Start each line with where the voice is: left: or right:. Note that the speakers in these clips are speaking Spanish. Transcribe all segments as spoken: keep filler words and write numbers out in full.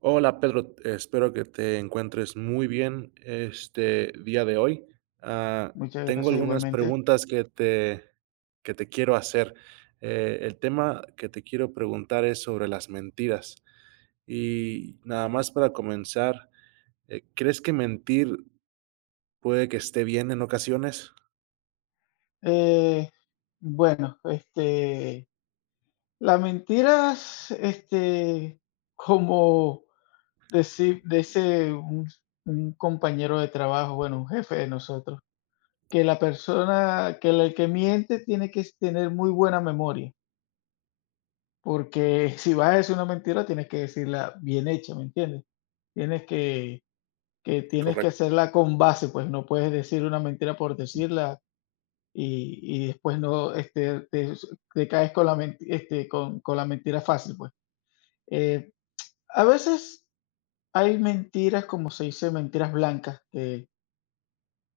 right: Hola Pedro, espero que te encuentres muy bien este día de hoy. Ah,
left: Muchas
right: Tengo
left: gracias
right: algunas
left: igualmente.
right: preguntas que te, que te quiero hacer. Eh, el tema que te quiero preguntar es sobre las mentiras. Y nada más para comenzar, eh, ¿crees que mentir puede que esté bien en ocasiones?
left: Eh, bueno, este, las mentiras, este, como decir, dice un, un compañero de trabajo, bueno, un jefe de nosotros, que la persona, que el que miente tiene que tener muy buena memoria, porque si vas a decir una mentira, tienes que decirla bien hecha, ¿me entiendes? Tienes que, que tienes que
right: Correcto.
left: hacerla con base, pues no puedes decir una mentira por decirla. Y y después no, este, te te caes con la menti este, con con la mentira fácil, pues. Eh, a veces hay mentiras, como se dice, mentiras blancas, que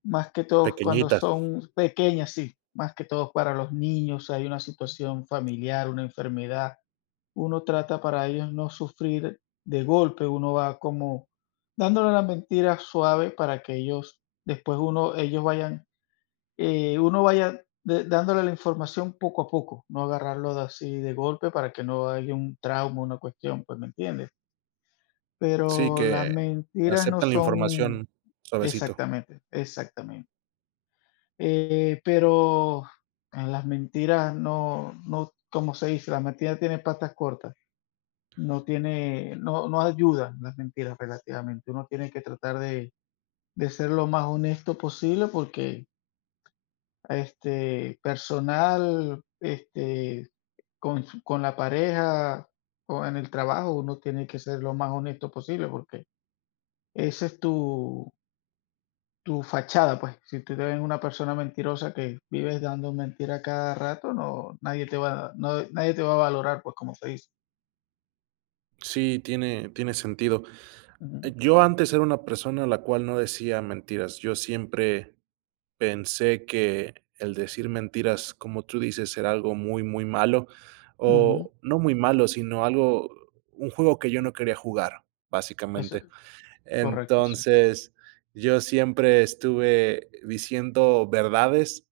left: más que todo cuando
right: Pequeñitas.
left: son pequeñas, sí, más que todo para los niños, hay una situación familiar, una enfermedad, uno trata para ellos no sufrir de golpe, uno va como dándole la mentira suave para que ellos después uno ellos vayan, eh, uno vaya de- dándole la información poco a poco, no agarrarlo de así de golpe para que no haya un trauma, una cuestión, pues me entiendes.
right: Sí,
left: Pero las
right: que
left: mentiras no
right: aceptan la
left: son.
right: información suavecito.
left: Exactamente, exactamente. Eh, pero las mentiras, no, no, como se dice, las mentiras tienen patas cortas, no tiene, no, no ayudan las mentiras relativamente. Uno tiene que tratar de, de ser lo más honesto posible porque este personal, este Con su con la pareja o en el trabajo, uno tiene que ser lo más honesto posible, porque esa es tu tu fachada, pues. Si tú te ven una persona mentirosa que vives dando mentira cada rato, no, nadie te va no, nadie te va a valorar, pues, como se dice.
right: Sí, tiene, tiene sentido.
left: Ujú,
right: Yo antes era una persona la cual no decía mentiras. Yo siempre pensé que el decir mentiras, como tú dices, era algo muy, muy malo,
left: ujú,
right: o no muy malo, sino algo, un juego que yo no quería jugar,
left: eso es
right: básicamente.
left: correcto, sí.
right: Entonces, yo siempre estuve diciendo verdades,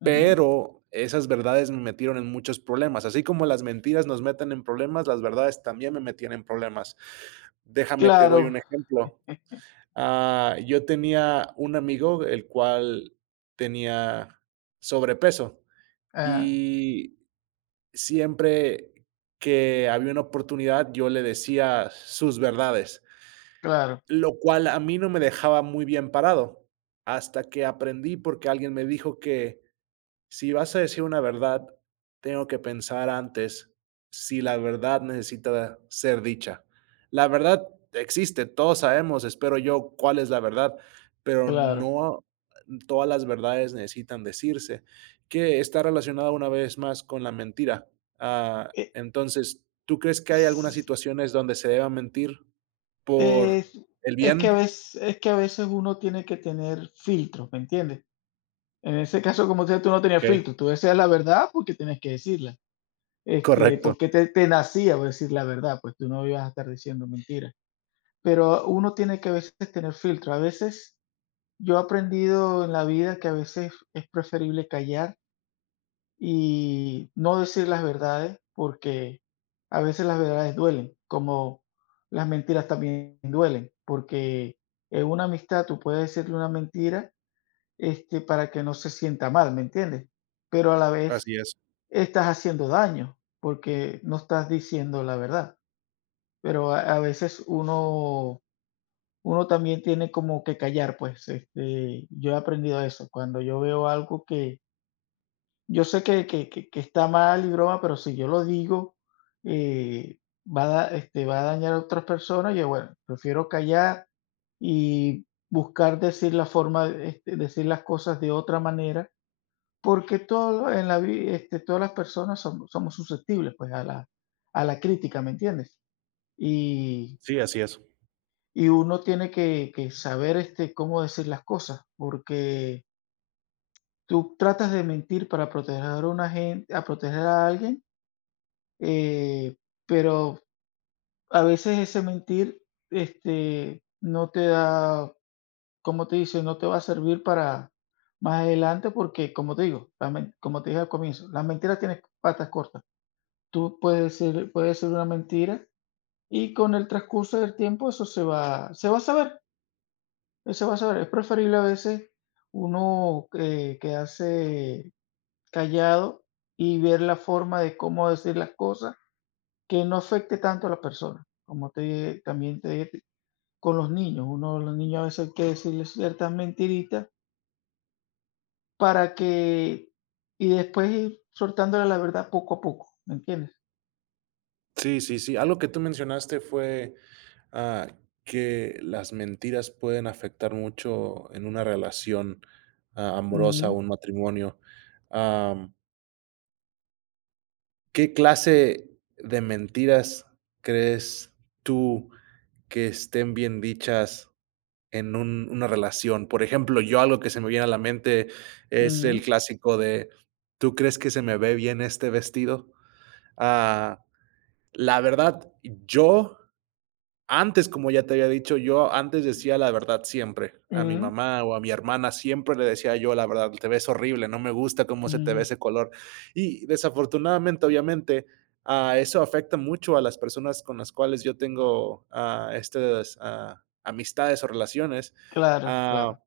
left: Ujú.
right: pero esas verdades me metieron en muchos problemas. Así como las mentiras nos meten en problemas, las verdades también me metían en problemas. Déjame, te doy
left: Claro,
right: un ejemplo. Ah, yo tenía un amigo, el cual tenía sobrepeso,
left: ajá,
right: y siempre que había una oportunidad, yo le decía sus verdades,
left: claro,
right: lo cual a mí no me dejaba muy bien parado, hasta que aprendí porque alguien me dijo que si vas a decir una verdad, tengo que pensar antes si la verdad necesita ser dicha. La verdad existe, todos sabemos, espero yo, cuál es la verdad, pero
left: claro.
right: no todas las verdades necesitan decirse, que está relacionada una vez más con la mentira. Ah,
left: Eh,
right: entonces, ¿tú crees que hay algunas
left: s
right: situaciones donde se deba mentir por
left: Es
right: el
left: es que a
right: bien?
left: veces es que a veces uno tiene que tener filtros, ¿me entiendes? En ese caso, como te tú no tenías
right: Okey,
left: filtro, tú decías la verdad porque tenías que decirla. Este,
right: correcto,
left: porque te, te nacía por decir la verdad, pues tú no ibas a estar diciendo mentiras. Pero uno tiene que a veces tener filtro. A veces yo he aprendido en la vida que a veces es preferible callar y no decir las verdades porque a veces las verdades duelen, como las mentiras también duelen, porque en una amistad tú puedes decirle una mentira, este, para que no se sienta mal, ¿me entiendes? Pero a la vez
right: así es.
left: estás haciendo daño porque no estás diciendo la verdad. Pero a, a veces uno, uno también tiene como que callar, pues. Este, yo he aprendido eso. Cuando yo veo algo que yo sé que, que, que- que está mal y broma, pero si yo lo digo, eh, va a, da- este, va a dañar a otras personas. Yo, bueno, prefiero callar y buscar decir la forma, este, decir las cosas de otra manera. Porque todo en la vi este, todas las personas somos somos susceptibles, pues, a la a la crítica, ¿me entiendes? Y
right: Sí, así es.
left: y uno tiene que que saber, este, cómo decir las cosas, porque tú tratas de mentir para proteger a una gente a proteger a alguien, eh, pero a veces ese mentir, este, no te da, como te dice? No te va a servir para más adelante porque, como te digo, la men como te dije al comienzo, las mentiras tienen patas cortas. Tú puedes ser Puede ser una mentira, y con el transcurso del tiempo eso se va se va a saber, eh, se va a saber. Es preferible a veces uno, eh, quedarse callado y ver la forma de cómo decir las cosas que no afecte tanto a la persona. Como te dije, también te dije con los niños, uno los niños a veces hay que decirles ciertas mentiritas para que y después ir soltándole la verdad poco a poco, ¿me entiendes?
right: Sí, sí, sí. Algo que tú mencionaste fue Ah, que las mentiras pueden afectar mucho en una relación, ah, amorosa o
left: Ujú,
right: un matrimonio. Am, ¿qué clase de mentiras crees tú que estén bien dichas en un una relación? Por ejemplo, yo algo que se me viene a la mente es
left: ujú,
right: el clásico de: "¿Tú crees que se me ve bien este vestido?". Ah, la verdad, yo Antes, como ya te había dicho, yo antes decía la verdad siempre. A mi
left: ujú,
right: mamá o a mi hermana siempre le decía yo la verdad: "Te ves horrible, no me gusta cómo se te ve
left: ujú.
right: ese color". Y desafortunadamente, obviamente, ah, eso afecta mucho a las personas con las cuales yo tengo, ah, estas, ah, amistades o relaciones.
left: Claro,
right: Ah,
left: claro.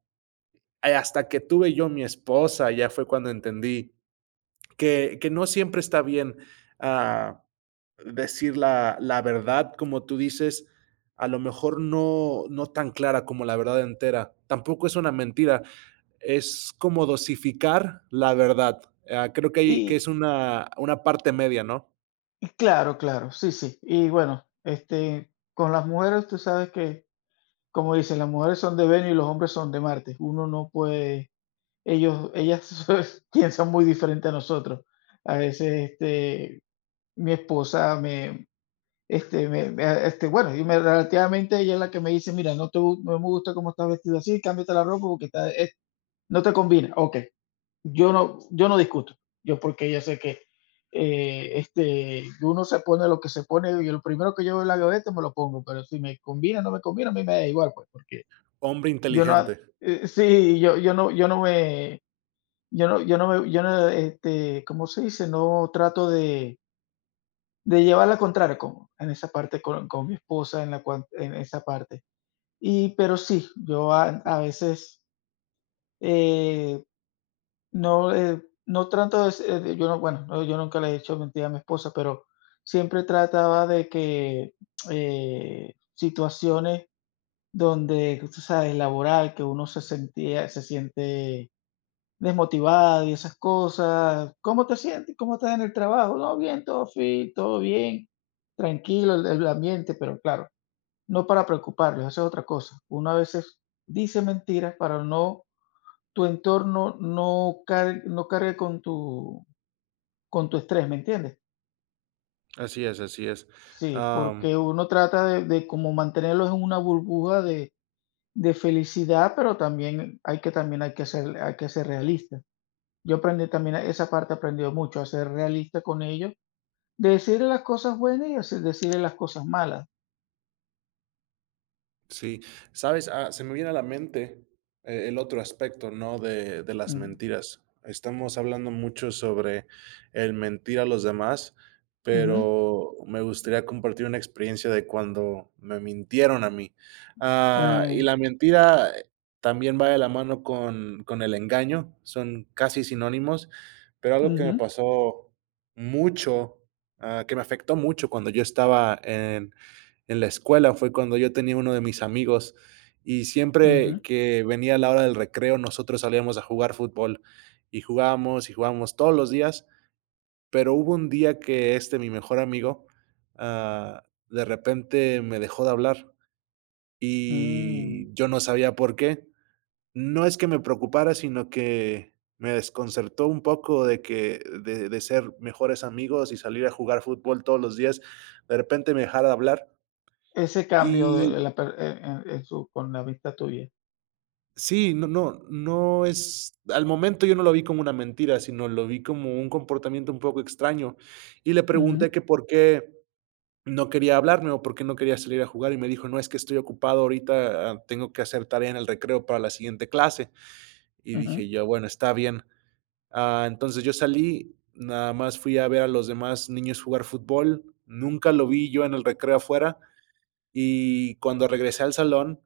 right: y hasta que tuve yo mi esposa, ya fue cuando entendí que, que no siempre está bien ah, decir la, la verdad, como tú dices, a lo mejor no, no tan clara como la verdad entera. Tampoco es una mentira, es como dosificar la verdad. Ah, creo que, hay- que es
left: Y
right: una, una parte media, ¿no?
left: y claro, claro, sí, sí. Y bueno, este, con las mujeres tú sabes que, como dicen, las mujeres son de Venus y los hombres son de Marte. Uno no puede, ellos, ellas piensan muy diferente a nosotros. A veces, este, mi esposa me, este, me, me, ah, este, bueno, y me, relativamente ella es la que me dice, mira, no te, gu- no me gusta cómo estás vestida así, cámbiate la ropa porque está, es- no te combina. Ok, yo no, yo no discuto. Yo porque yo sé que eh, este, uno se pone lo que se pone y lo primero que yo veo en la gaveta me lo pongo, pero si me combina no me combina, a mí me da igual, pues, porque
right: Hombre
left: yo no,
right: inteligente.
left: eh, sí, yo, yo no, yo no me, yo no, yo no me, yo no, este, ¿cómo se dice? No trato de, de llevar la contraria con, en esa parte con, con mi esposa, en, la, cuan- en esa parte. Y, pero sí, yo a, a veces, eh, no, eh, no trato de se de yo no, bueno, no, yo nunca le he hecho mentira a mi esposa, pero siempre trataba de que, eh, situaciones donde, tú sabes, laboral, que uno se sentía se siente desmotivado y esas cosas. ¿Cómo te sientes? ¿Cómo estás en el trabajo? No, bien, todo fit, todo bien, tranquilo el el ambiente, pero claro, no para preocuparlos, esa es otra cosa. Uno a veces dice mentiras para no tu entorno no car no cargue con tu con tu estrés, ¿me entiendes?
right: Así es, así es.
left: Sí, porque uno trata de de como mantenerlos en una burbuja de de felicidad, pero también hay que también hay que ser hay que ser realista. Yo aprendí también a- esa parte aprendió mucho, a ser realista con ellos, decirle las cosas buenas y hace decirle las cosas malas.
right: Sí, sabes, ah, se me viene a la mente eh, el otro aspecto, ¿no? De, de las
left: Mm,
right: mentiras. Estamos hablando mucho sobre el mentir a los demás,
left: ujú,
right: pero me gustaría compartir una experiencia de cuando me mintieron a mí. Ah, y
left: eh,
right: la mentira eh, también va de la mano con, con el engaño, son casi sinónimos, pero algo que me
left: ujú,
right: pasó mucho, ah, que me afectó mucho cuando yo estaba en la escuela fue cuando yo tenía uno de mis amigos y
left: ujú,
right: siempre que venía la hora del recreo, nosotros salíamos a jugar fútbol y jugábamos y jugábamos todos los días, pero hubo un día que este, mi mejor amigo, ah, de repente me dejó de hablar
left: mm.
right: y yo no sabía por qué. No es que me preocupara, sino que me desconcertó un poco de que de, de ser mejores amigos y salir a jugar fútbol todos los días, de repente me dejara de hablar.
left: Ese cambio
right: y
left: de la per eh eh, en su con la vista tuya.
right: Sí, no no no es al momento yo no lo vi como una mentira, sino lo vi como un comportamiento un poco extraño, y le pregunté
left: Ujú,
right: que por qué no quería hablarme o por qué no quería salir a jugar, y me dijo: "No, es que estoy ocupado ahorita, ah, tengo que hacer tarea en el recreo para la siguiente clase". Y
left: ujú.
right: dije yo: "Bueno, está bien". Ah, entonces yo salí, nada más fui a ver a los demás niños jugar fútbol, nunca lo vi yo en el recreo afuera, y cuando regresé al salón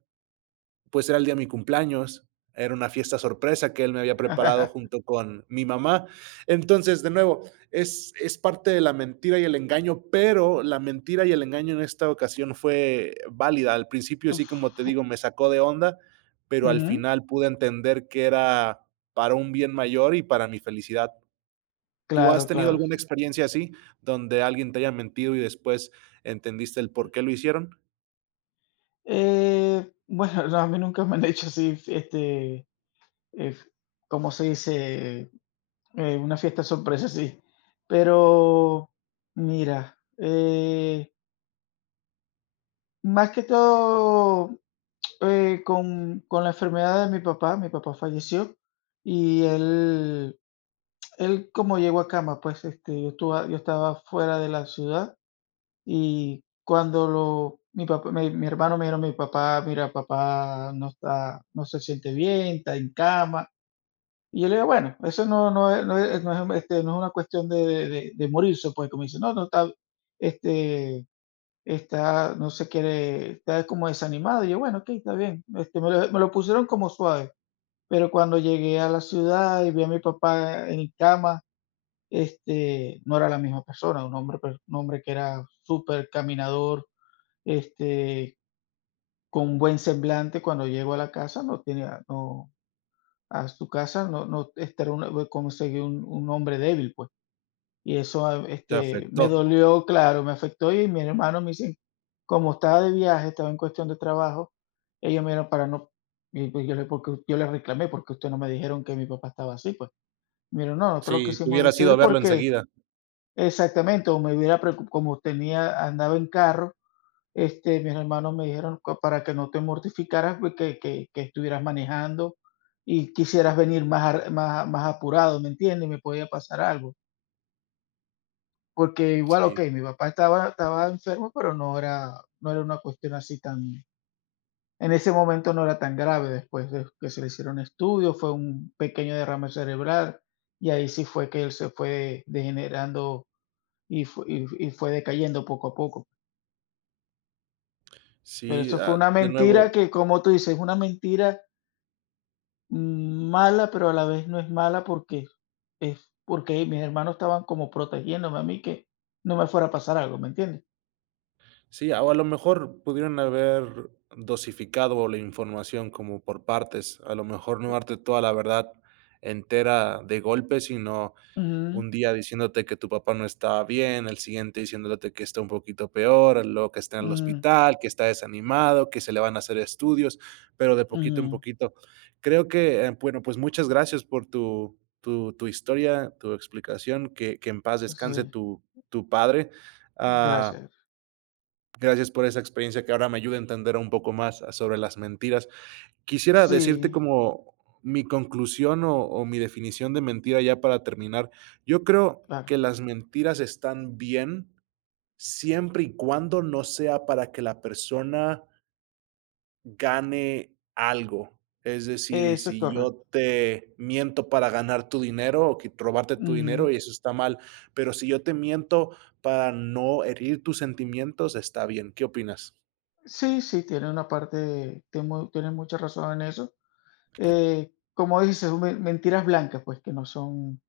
right: pues era el día de mi cumpleaños, era una fiesta sorpresa que él me había preparado junto con mi mamá. Entonces, de nuevo, es, es parte de la mentira y el engaño, pero la mentira y el engaño en esta ocasión fue válida. Al principio, sí, como te
left: Fu
right: digo, me sacó de onda, pero al
left: Ujú.
right: final pude entender que era para un bien mayor y para mi felicidad. ¿Tú has
left: Claro,
right: tenido
left: claro.
right: alguna experiencia así, donde alguien te haya mentido y después entendiste el por qué lo hicieron?
left: Eh, bueno, no, a mí nunca me han hecho así, este, eh, ¿cómo se dice? Eh, una fiesta sorpresa, sí. Pero mira, eh, más que todo, eh, con con la enfermedad de mi papá, mi papá falleció. Y él él como llegó a cama, pues, este, yo estuve yo estaba fuera de la ciudad. Y cuando lo mi papá mi mi hermano me dijeron: "Mi papá, mira, papá no está no se siente bien, está en cama". Y yo le digo: "Bueno, eso no no es no es no es, este, no es una cuestión de de de de morirse, pues", como dice: "No, no está, este, está, no se quiere, está como desanimado". Y yo: "Bueno, okey, está bien". Este, me lo me lo pusieron como suave, pero cuando llegué a la ciudad y vi a mi papá en cama, este, no era la misma persona, un hombre, pues, un hombre que era súper caminador, este, con buen semblante cuando llego a la casa, no tenía no, a su casa, no no este era un, conseguí un un hombre débil, pues. Y eso, ah,
right: Te
left: este, me
right: afectó.
left: dolió, claro, me afectó, y mis hermanos me dicen como estaba de viaje, estaba en cuestión de trabajo, ellos me dijeron para no y pues yo le porque yo le reclamé, porque ustedes no me dijeron que mi papá estaba así, pues. Me: "No, no te lo
right: Sí, te
left: quisimos
right: hubieras ido a
left: decir
right: verlo
left: porque".
right: enseguida.
left: Exactamente, o me hubiera preocu como tenía andaba en carro. Este, mis hermanos me dijeron: "Co Para que no te mortificaras, pues, que que que estuvieras manejando y quisieras venir más ar más más apurado", ¿me entiendes? Me podía pasar algo, porque igual,
right: Sí.
left: okey, mi papá estaba estaba enfermo, pero no era no era una cuestión así tan, en ese momento no era tan grave, después de que se le hicieron estudios, fue un pequeño derrame cerebral, y ahí sí fue que él se fue degenerando y fue y y fue decayendo poco a poco. Pero
right: Sí,
left: eso fue
right: ah,
left: una
right: de
left: mentira
right: nuevo,
left: que, como tú dices, es una mentira. Mm, mala, pero a la vez no es mala porque es porque mis hermanos estaban como protegiéndome a mí que no me fuera a pasar algo, ¿me entiendes?
right: sí, o a lo mejor pudieron haber dosificado la información como por partes, a lo mejor no darte toda la verdad entera de golpe, sino
left: Ujú,
right: un día diciéndote que tu papá no está bien, el siguiente diciéndote que está un poquito peor, luego que está en el
left: ujú,
right: hospital, que está desanimado, que se le van a hacer estudios, pero de poquito en
left: ujú.
right: poquito. Creo que, eh, bueno, pues muchas gracias por tu tu tu historia, tu explicación, que que en paz descanse
left: Sí,
right: tu tu padre. Ah,
left: gracias.
right: gracias por esa experiencia que ahora me ayuda a entender un poco más sobre las mentiras quisiera decirte
left: Sí,
right: como mi conclusión o, o mi definición de mentira ya para terminar. Yo creo
left: claro,
right: que las mentiras están bien siempre y cuando no sea para que la persona gane algo. Es decir,
left: eso es
right: si
left: correcto.
right: yo te miento para ganar tu dinero o que- robarte tu dinero,
left: Ujú.
right: y eso está mal, pero si yo te miento para no herir tus sentimientos, está bien. ¿Qué opinas?
left: Sí, sí, tiene una parte, tiene mu- tiene mucha razón en eso. Eh, como dices, me- mentiras blancas, pues que no son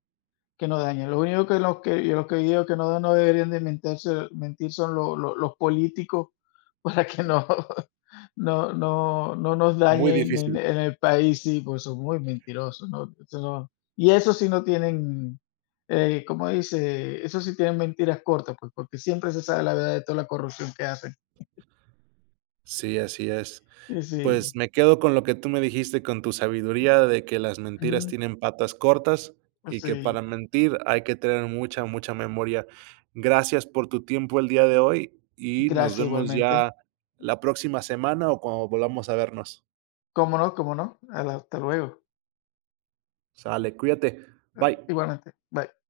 left: que no dañen. Los únicos que los que yo los que digo que no, no deberían de mentirse, mentir son lo- lo- los políticos para que no, no, no, no nos
right: Muy
left: dañen en,
right: difícil.
left: en el país, sí, pues son muy mentirosos, ¿no? Eso no- Y eso sí no tienen, eh, ¿cómo dice? Eso sí tienen mentiras cortas, pues, porque siempre se sabe la verdad de toda la corrupción que hacen.
right: Sí, así es.
left: Y sí,
right: Pues me quedo con lo que tú me dijiste, con tu sabiduría de que las mentiras
left: ujú,
right: tienen patas cortas y que para
left: sí,
right: mentir hay que tener mucha, mucha memoria. Gracias por tu tiempo el día de hoy y nos
left: gracias
right: vemos
left: igualmente.
right: ya la próxima semana o cuando volvamos a vernos.
left: ¿Cómo no? ¿Cómo no? Hasta luego.
right: Sale, cuídate.
left: Eh,
right: Bye.
left: Igualmente. Bye.